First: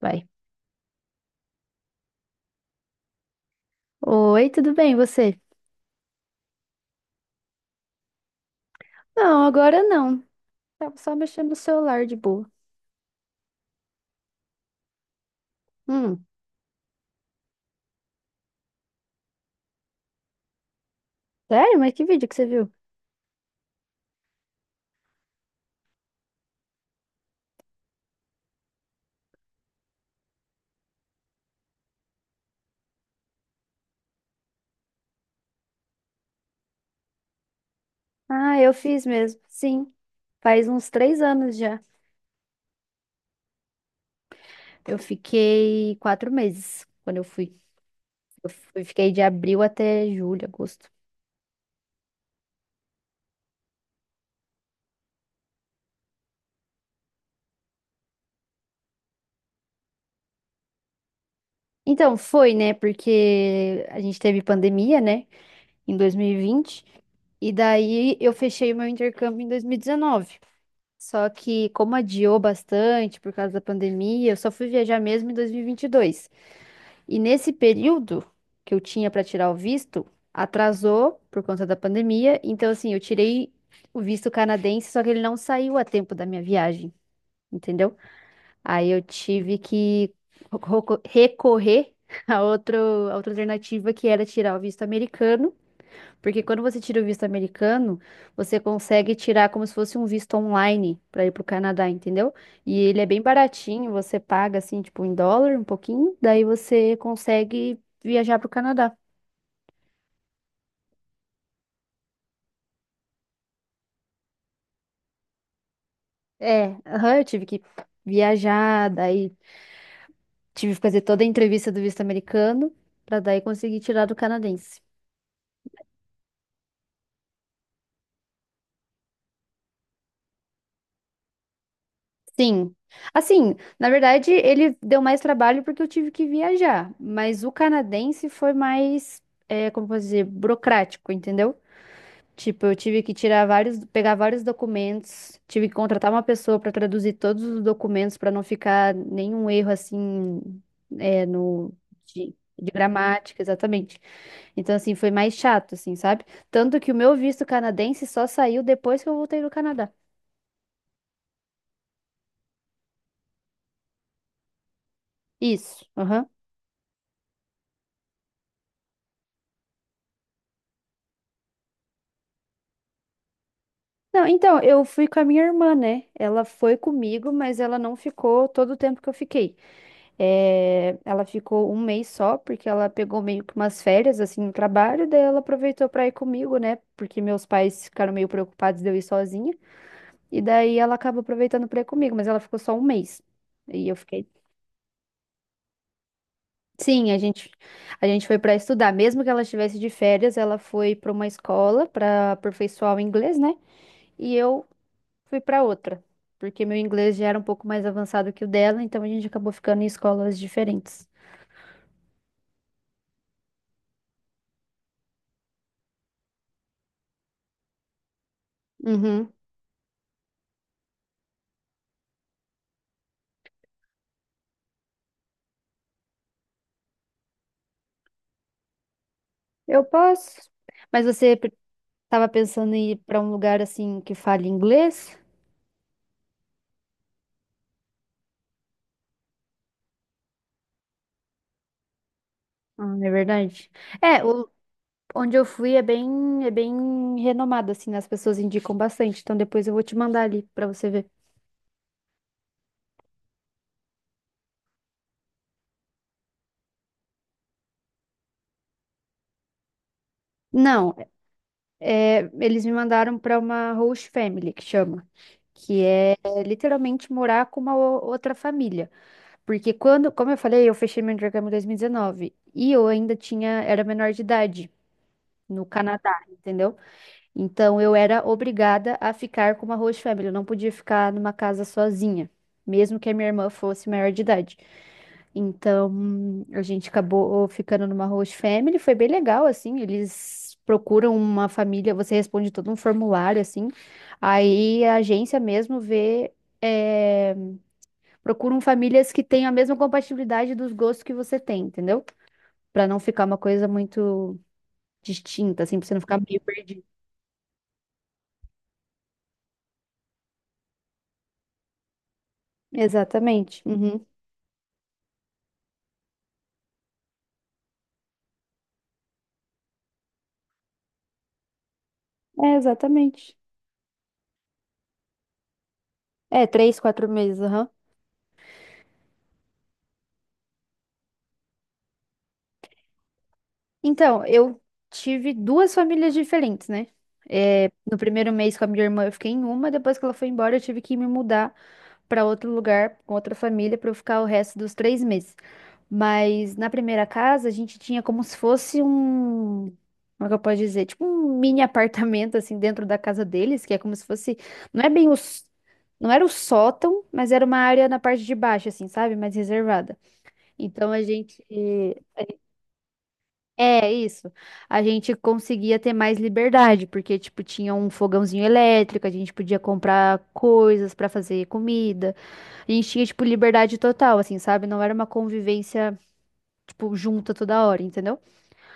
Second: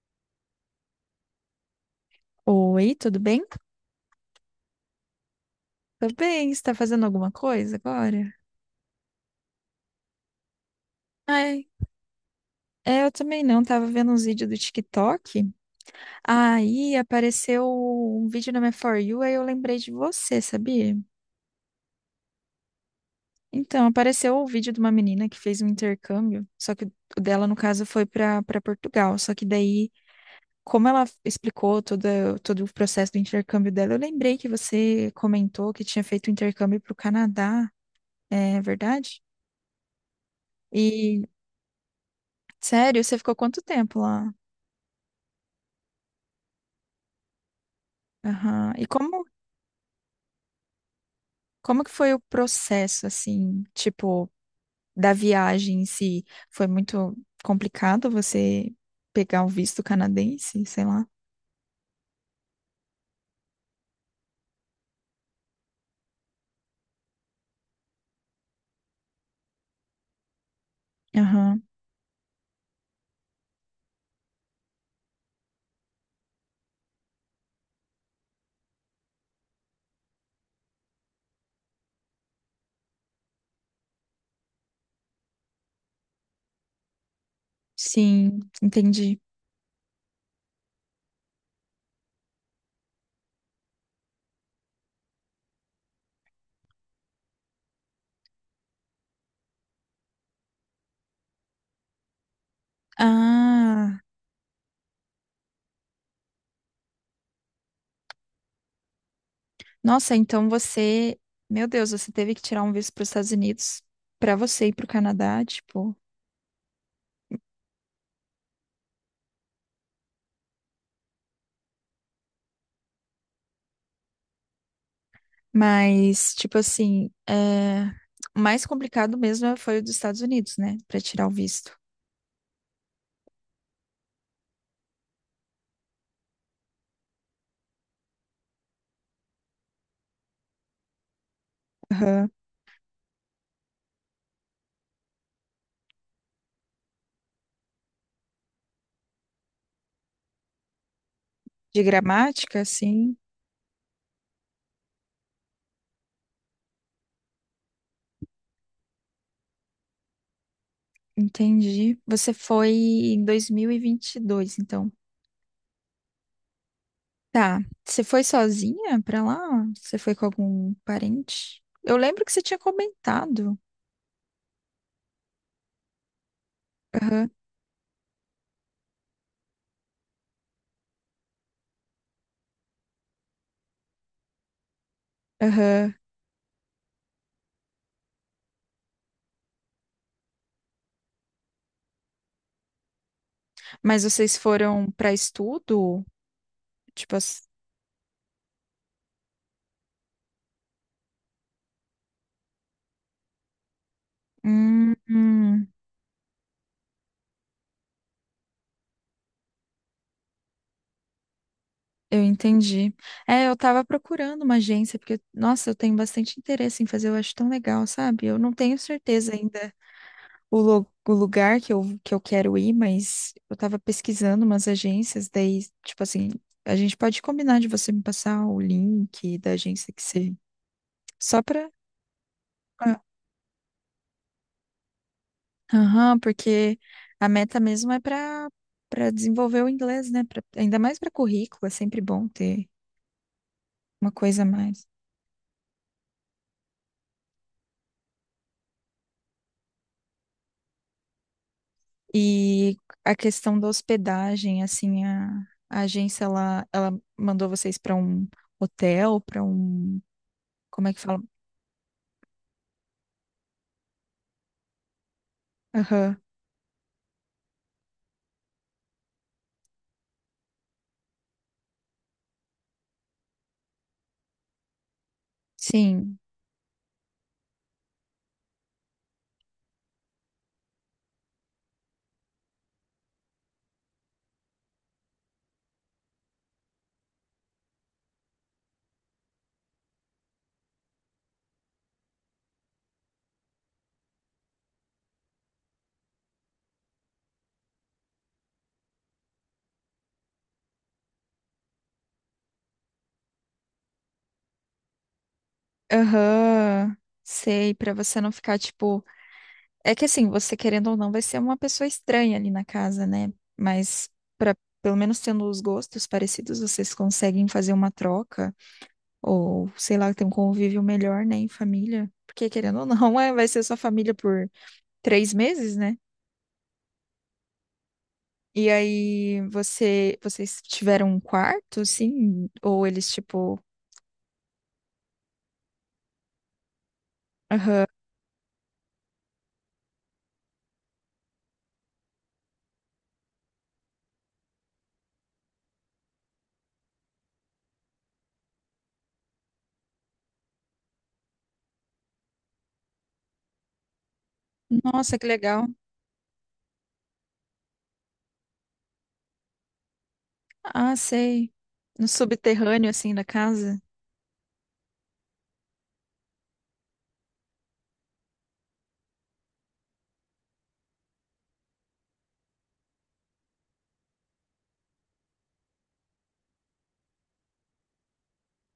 Vai. Oi, tudo bem? Oi, tudo bem, você? Tudo bem, você tá fazendo alguma coisa agora? Não, agora não. Tava só mexendo no Ai, celular de boa. é, eu também não, tava vendo uns vídeos do TikTok, Hum, aí apareceu um vídeo na minha For You, aí eu lembrei de você, sabia? sério? Mas que vídeo que você viu? Então, apareceu o vídeo de uma menina que fez um intercâmbio, só que o dela, no caso, foi para Portugal, só que daí, como ela explicou todo o processo do intercâmbio dela, eu lembrei que você comentou que tinha feito um intercâmbio para o Canadá, Ah, é eu fiz verdade? mesmo. Sim, faz uns três E anos já. sério? Você ficou quanto tempo lá? Eu fiquei 4 meses quando eu fui. Eu Aham. fui- E fiquei de abril até julho, agosto. como que foi o processo, assim, tipo, da viagem em si? Foi muito complicado você pegar o visto canadense, sei lá? Então, foi, né? Porque a gente teve pandemia, né? Em 2020. E vinte. E daí eu fechei o meu intercâmbio em 2019. Só Aham. que, como adiou bastante por causa da pandemia, eu só fui viajar mesmo em 2022. E vinte e dois. E nesse período que eu tinha para tirar o visto, atrasou por conta da pandemia. Então, assim, eu tirei o visto canadense, só que ele não saiu a tempo da minha viagem, entendeu? Sim, Aí eu entendi. tive que recorrer a outra alternativa que era tirar o visto americano, porque quando você tira o visto americano, você consegue tirar como se fosse um visto online para ir pro Canadá, entendeu? E ele é bem baratinho, Ah, você paga assim, tipo, em dólar, um pouquinho, daí você consegue viajar pro Canadá. nossa, então você, meu Deus, você teve que tirar um visto para os Estados Unidos para você ir para o Canadá, tipo. É, aham, eu tive que viajar, daí tive que fazer toda a entrevista do visto americano para daí conseguir tirar do canadense. Mas, tipo assim, é... o mais complicado mesmo foi o dos Estados Unidos, né? Para tirar o visto. Sim. Assim, na verdade, ele deu mais trabalho porque eu tive que viajar, mas o canadense foi mais, é, como posso dizer, burocrático, entendeu? Tipo, eu tive que tirar vários, pegar vários documentos, tive que contratar uma pessoa para traduzir todos os documentos para não ficar nenhum erro assim, é, no De de, gramática, de sim, gramática, exatamente. Então, assim, foi mais chato, assim, sabe? Tanto que o meu visto canadense só saiu depois que eu voltei do Canadá. entendi. Você foi em dois mil e vinte e dois, então. Isso, aham. Tá. Você foi sozinha pra lá? Você foi com algum parente? Eu lembro que você tinha comentado. Não, então, eu fui com a minha irmã, né? Ela foi Aham, comigo, mas ela não ficou todo o tempo que eu fiquei. É, ela ficou um mês só, porque ela pegou meio que umas férias, assim, no trabalho, daí ela aproveitou aham. pra ir comigo, né? Porque meus pais ficaram meio preocupados de eu ir sozinha, e daí ela acaba aproveitando pra ir comigo, mas ela ficou só um mês. E eu Mas fiquei. vocês foram pra estudo? Sim, Tipo a assim. gente, a gente foi pra estudar, mesmo que ela estivesse de férias, ela foi pra uma escola pra aperfeiçoar o inglês, né? E eu Hum, fui pra hum, outra, porque meu inglês já era um pouco mais avançado que o dela, então a gente acabou ficando em escolas diferentes. eu entendi. É, eu tava procurando uma agência, porque, nossa, eu tenho bastante interesse em fazer, eu acho tão legal, sabe? Eu não tenho Uhum. certeza ainda o, lu- o lugar que eu quero ir, mas eu tava pesquisando umas agências, daí, tipo assim, a gente pode combinar de você me passar o link da Eu agência que você. posso. Mas você Só pe- pra. tava pensando em ir Ah, pra um lugar assim que fale inglês? aham, porque a meta mesmo é pra, pra desenvolver o inglês, né? Pra- ainda mais pra currículo, é sempre bom ter Ah, não é verdade? uma É, coisa a mais. onde eu fui é bem renomado, assim, né? As pessoas indicam bastante. Então depois eu vou te mandar ali pra você ver. E a questão da hospedagem, a agência, ela mandou vocês para um hotel, para um. Como Não, é que fala? é, eles me mandaram pra uma host family, que chama. Que é Aham. literalmente morar com uma outra família. Porque quando, como eu falei, eu fechei meu intercâmbio em 2019. E dezenove, e eu ainda tinha, era menor de idade no Canadá, Sim. entendeu? Então eu era obrigada a ficar com uma host family, eu não podia ficar numa casa sozinha, mesmo que a minha irmã fosse maior de idade. Então a gente acabou ficando numa host family, foi bem legal assim, eles procuram uma família, você responde todo um formulário assim. Aí a agência mesmo vê, é, procuram famílias que tenham a mesma compatibilidade dos gostos que você tem, entendeu? Pra não ficar uma coisa muito distinta, assim, pra você não ficar meio perdido. Aham, sei, pra você não ficar tipo. É que assim, você querendo ou não, vai ser uma pessoa estranha ali na casa, né? Exatamente. Uhum. Mas para pelo menos tendo os gostos parecidos, vocês conseguem fazer uma troca ou sei lá, ter um convívio melhor, né, em família. Porque É, querendo ou não, é, exatamente. vai ser sua família por 3 meses, né? É, 3, 4 meses, aham. E aí você, vocês tiveram um quarto, sim? Ou eles tipo, Então, eu tive duas famílias diferentes, né? É, aham, no primeiro mês com a minha irmã eu fiquei em uma, depois que ela foi embora eu tive que me mudar pra outro lugar, com outra família, pra eu ficar o resto dos 3 meses. Mas na primeira casa a gente tinha como se fosse um. Como é que eu posso dizer? Tipo um mini apartamento, assim, dentro da casa deles, que é como se fosse. Não é bem nossa, que os. legal. Não era o sótão, mas era uma área na parte de baixo, assim, sabe? Mais reservada. Então Ah, a gente. sei. No subterrâneo assim da casa. É isso. A gente conseguia ter mais liberdade, porque, tipo, tinha um fogãozinho elétrico, a gente podia comprar coisas pra fazer comida. A gente tinha, tipo, liberdade total, assim, sabe? Não era uma convivência, tipo, junta toda hora, entendeu?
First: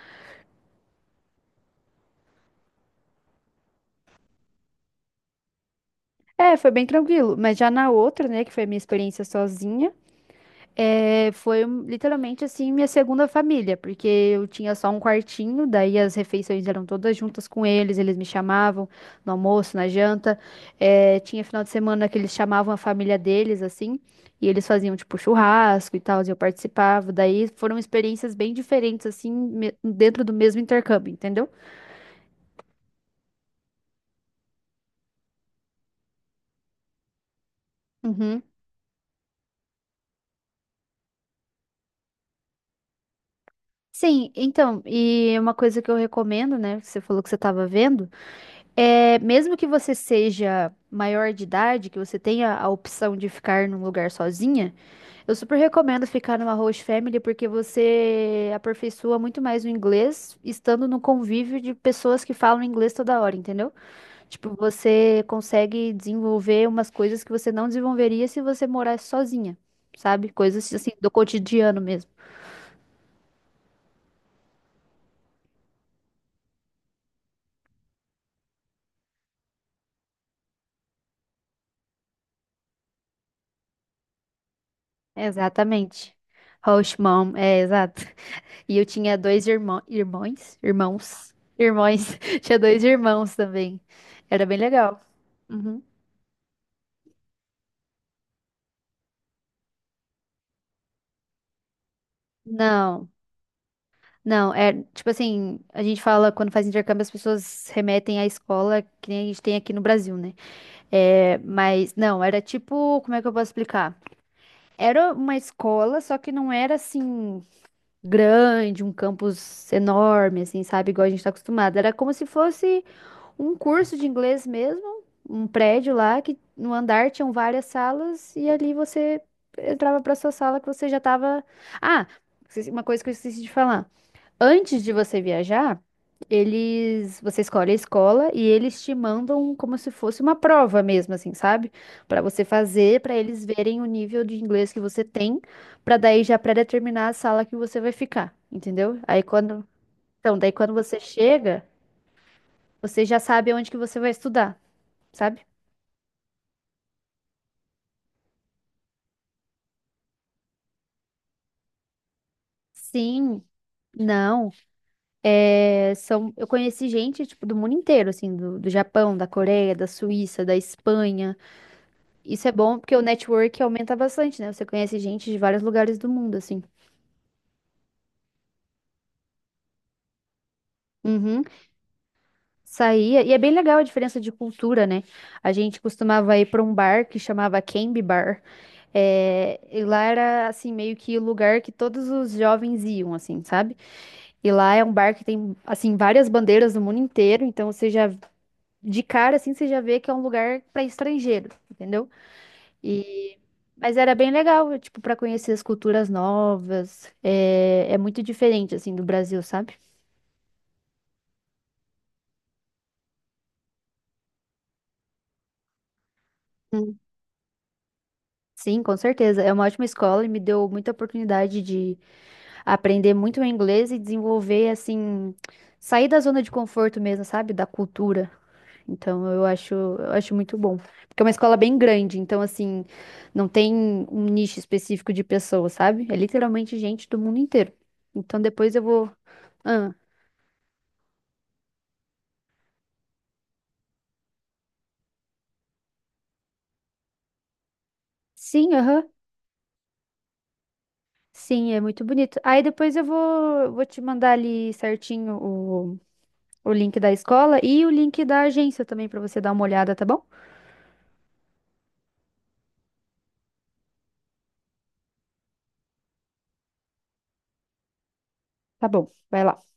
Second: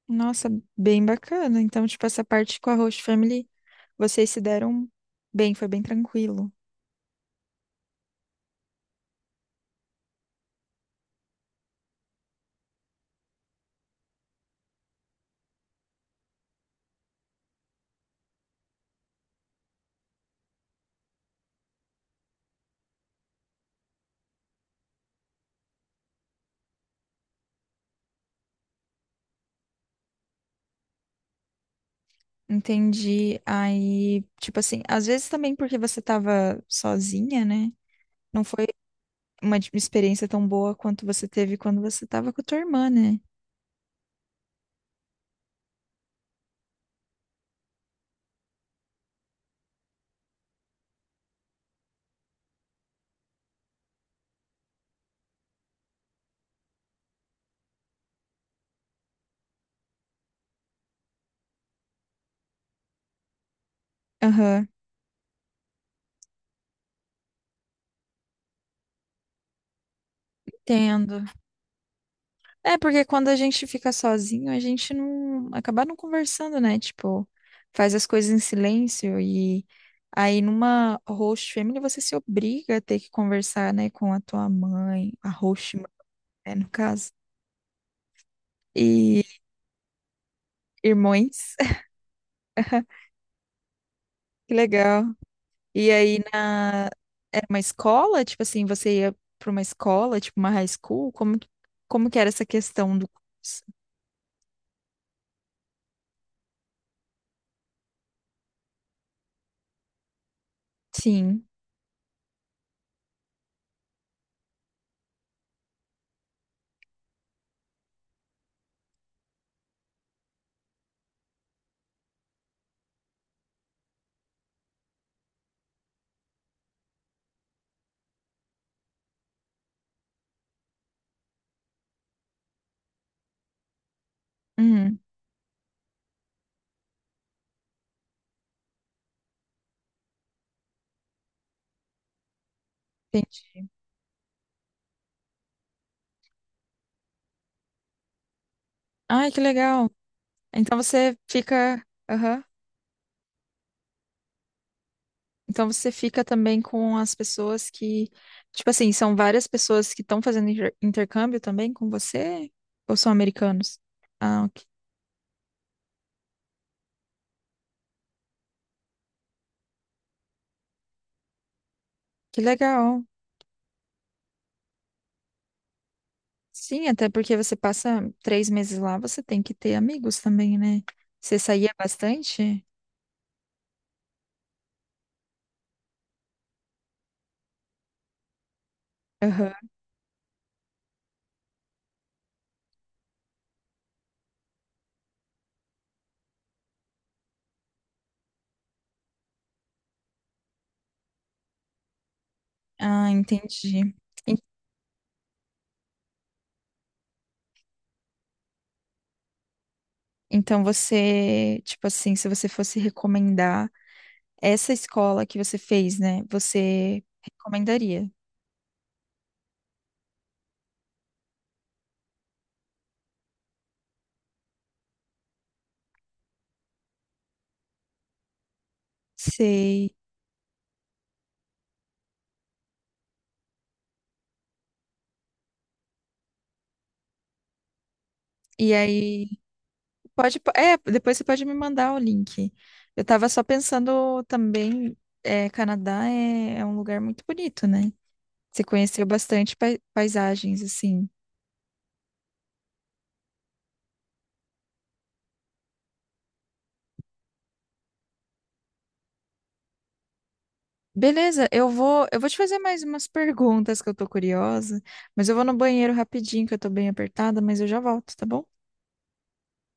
Nossa, bem bacana. Então, tipo, essa parte com a Host Family, vocês se deram bem, foi bem tranquilo. É, foi bem tranquilo. Mas já na outra, né, que foi a minha experiência sozinha. É, foi literalmente assim minha segunda família, porque eu tinha só um quartinho, daí as refeições eram todas juntas com eles, eles me chamavam no almoço, na janta. É, tinha final de semana que eles chamavam a família deles, assim, e eles faziam tipo churrasco e tal, e eu participava. Daí foram experiências bem diferentes, assim, dentro do mesmo intercâmbio, entendeu? Entendi. Aí, tipo assim, às vezes também porque você tava sozinha, né? Uhum. Não foi uma di- experiência tão boa quanto você teve quando você tava com a tua irmã, né? Sim, então, e uma coisa que eu recomendo, né? Que você falou que você estava vendo. É, mesmo que você seja maior de idade, que você tenha a opção de ficar num lugar sozinha, eu super recomendo ficar numa host family, porque você aperfeiçoa muito mais o inglês estando no convívio de pessoas que falam inglês toda hora, entendeu? Tipo, Aham, você consegue desenvolver umas coisas que você não desenvolveria se você morasse sozinha, sabe? Coisas assim do entendo. cotidiano mesmo. É, porque quando a gente fica sozinho, a gente não acaba não conversando, né? Tipo, faz as coisas em silêncio e aí numa host family você se obriga a ter que conversar, né, com a tua mãe, a host, mãe, Exatamente. né, no Host caso, mom, é exato. E eu tinha e dois irmão, irmãos, irmãos, irmãos. irmãos, tinha dois irmãos também. Era Que bem legal. legal. Uhum. E aí na era uma escola, tipo assim, você ia para uma escola, tipo uma high school, como que era essa questão do Não, curso? não, é tipo assim, a gente fala quando faz intercâmbio, as pessoas remetem à escola que nem a gente tem aqui no Brasil, né? É, Sim. mas não, era tipo, como é que eu posso explicar? Era uma escola, só que não era assim grande, um campus enorme, assim, sabe? Igual a gente tá acostumado. Era como se fosse um curso de inglês mesmo, um prédio lá que no andar tinham várias salas e ali você entrava para sua sala que você já estava. Ah, uma coisa que eu esqueci de falar. Antes de Uhum, você viajar, eles, você escolhe a escola e eles te mandam como se fosse uma prova mesmo, assim, sabe? Para você fazer, para eles entendi. verem o nível de inglês que você tem, para daí já pré-determinar a sala que você vai ficar, entendeu? Aí Ai, que quando, legal. então, daí quando Então você você chega, aham. você já sabe onde que você vai estudar, sabe? Então você fica também com as pessoas que, tipo assim, são várias pessoas que estão fazendo inter- intercâmbio também com você? Ou são Sim. americanos? Ah, Não, ok. é, são, eu conheci gente, tipo, do mundo inteiro, assim, do Japão, da Coreia, da Suíça, da Espanha. Que Isso é bom porque o legal. network aumenta bastante, né? Você conhece gente de vários lugares do mundo, assim. Sim, até porque você passa 3 meses lá, você tem que ter amigos também, né? Você Uhum. saía bastante? Saía, e é bem legal a diferença de cultura, né? A gente costumava ir para um bar que chamava Canby Bar. É, Aham. e lá era, assim, meio que o lugar que todos os jovens iam, assim, sabe? E lá é um bar que tem, assim, várias bandeiras do mundo inteiro, então você já de cara assim você já vê que é um lugar para estrangeiro, entendeu? Ah, E entendi. mas era bem En- legal, tipo, para conhecer as culturas novas. É, é muito diferente assim do Brasil, sabe? então você, tipo assim, se você fosse recomendar essa escola que você fez, né? Hum. Você recomendaria? Sim, com certeza. É uma ótima escola e me deu muita oportunidade de aprender muito o inglês e desenvolver assim, sair da zona de conforto mesmo, sabe? Da cultura. Então Sei. eu acho muito bom. Porque é uma escola bem grande, então assim, não tem um nicho específico de pessoas, sabe? É literalmente gente do mundo inteiro. Então E depois eu vou. aí, Ah, pode, é, depois você pode me mandar o link. Eu tava só pensando também, é, Canadá é, é um lugar muito bonito, né? Você sim, conheceu aham. bastante pai- paisagens, assim. Sim, é muito bonito. Aí depois eu vou te mandar ali certinho o link da escola e o link da agência também pra você dar uma olhada, tá bom? Beleza, eu vou te fazer mais umas perguntas que eu tô curiosa, mas eu vou no banheiro rapidinho, que eu tô bem apertada, mas eu já volto, tá bom? Tá bom, vai lá.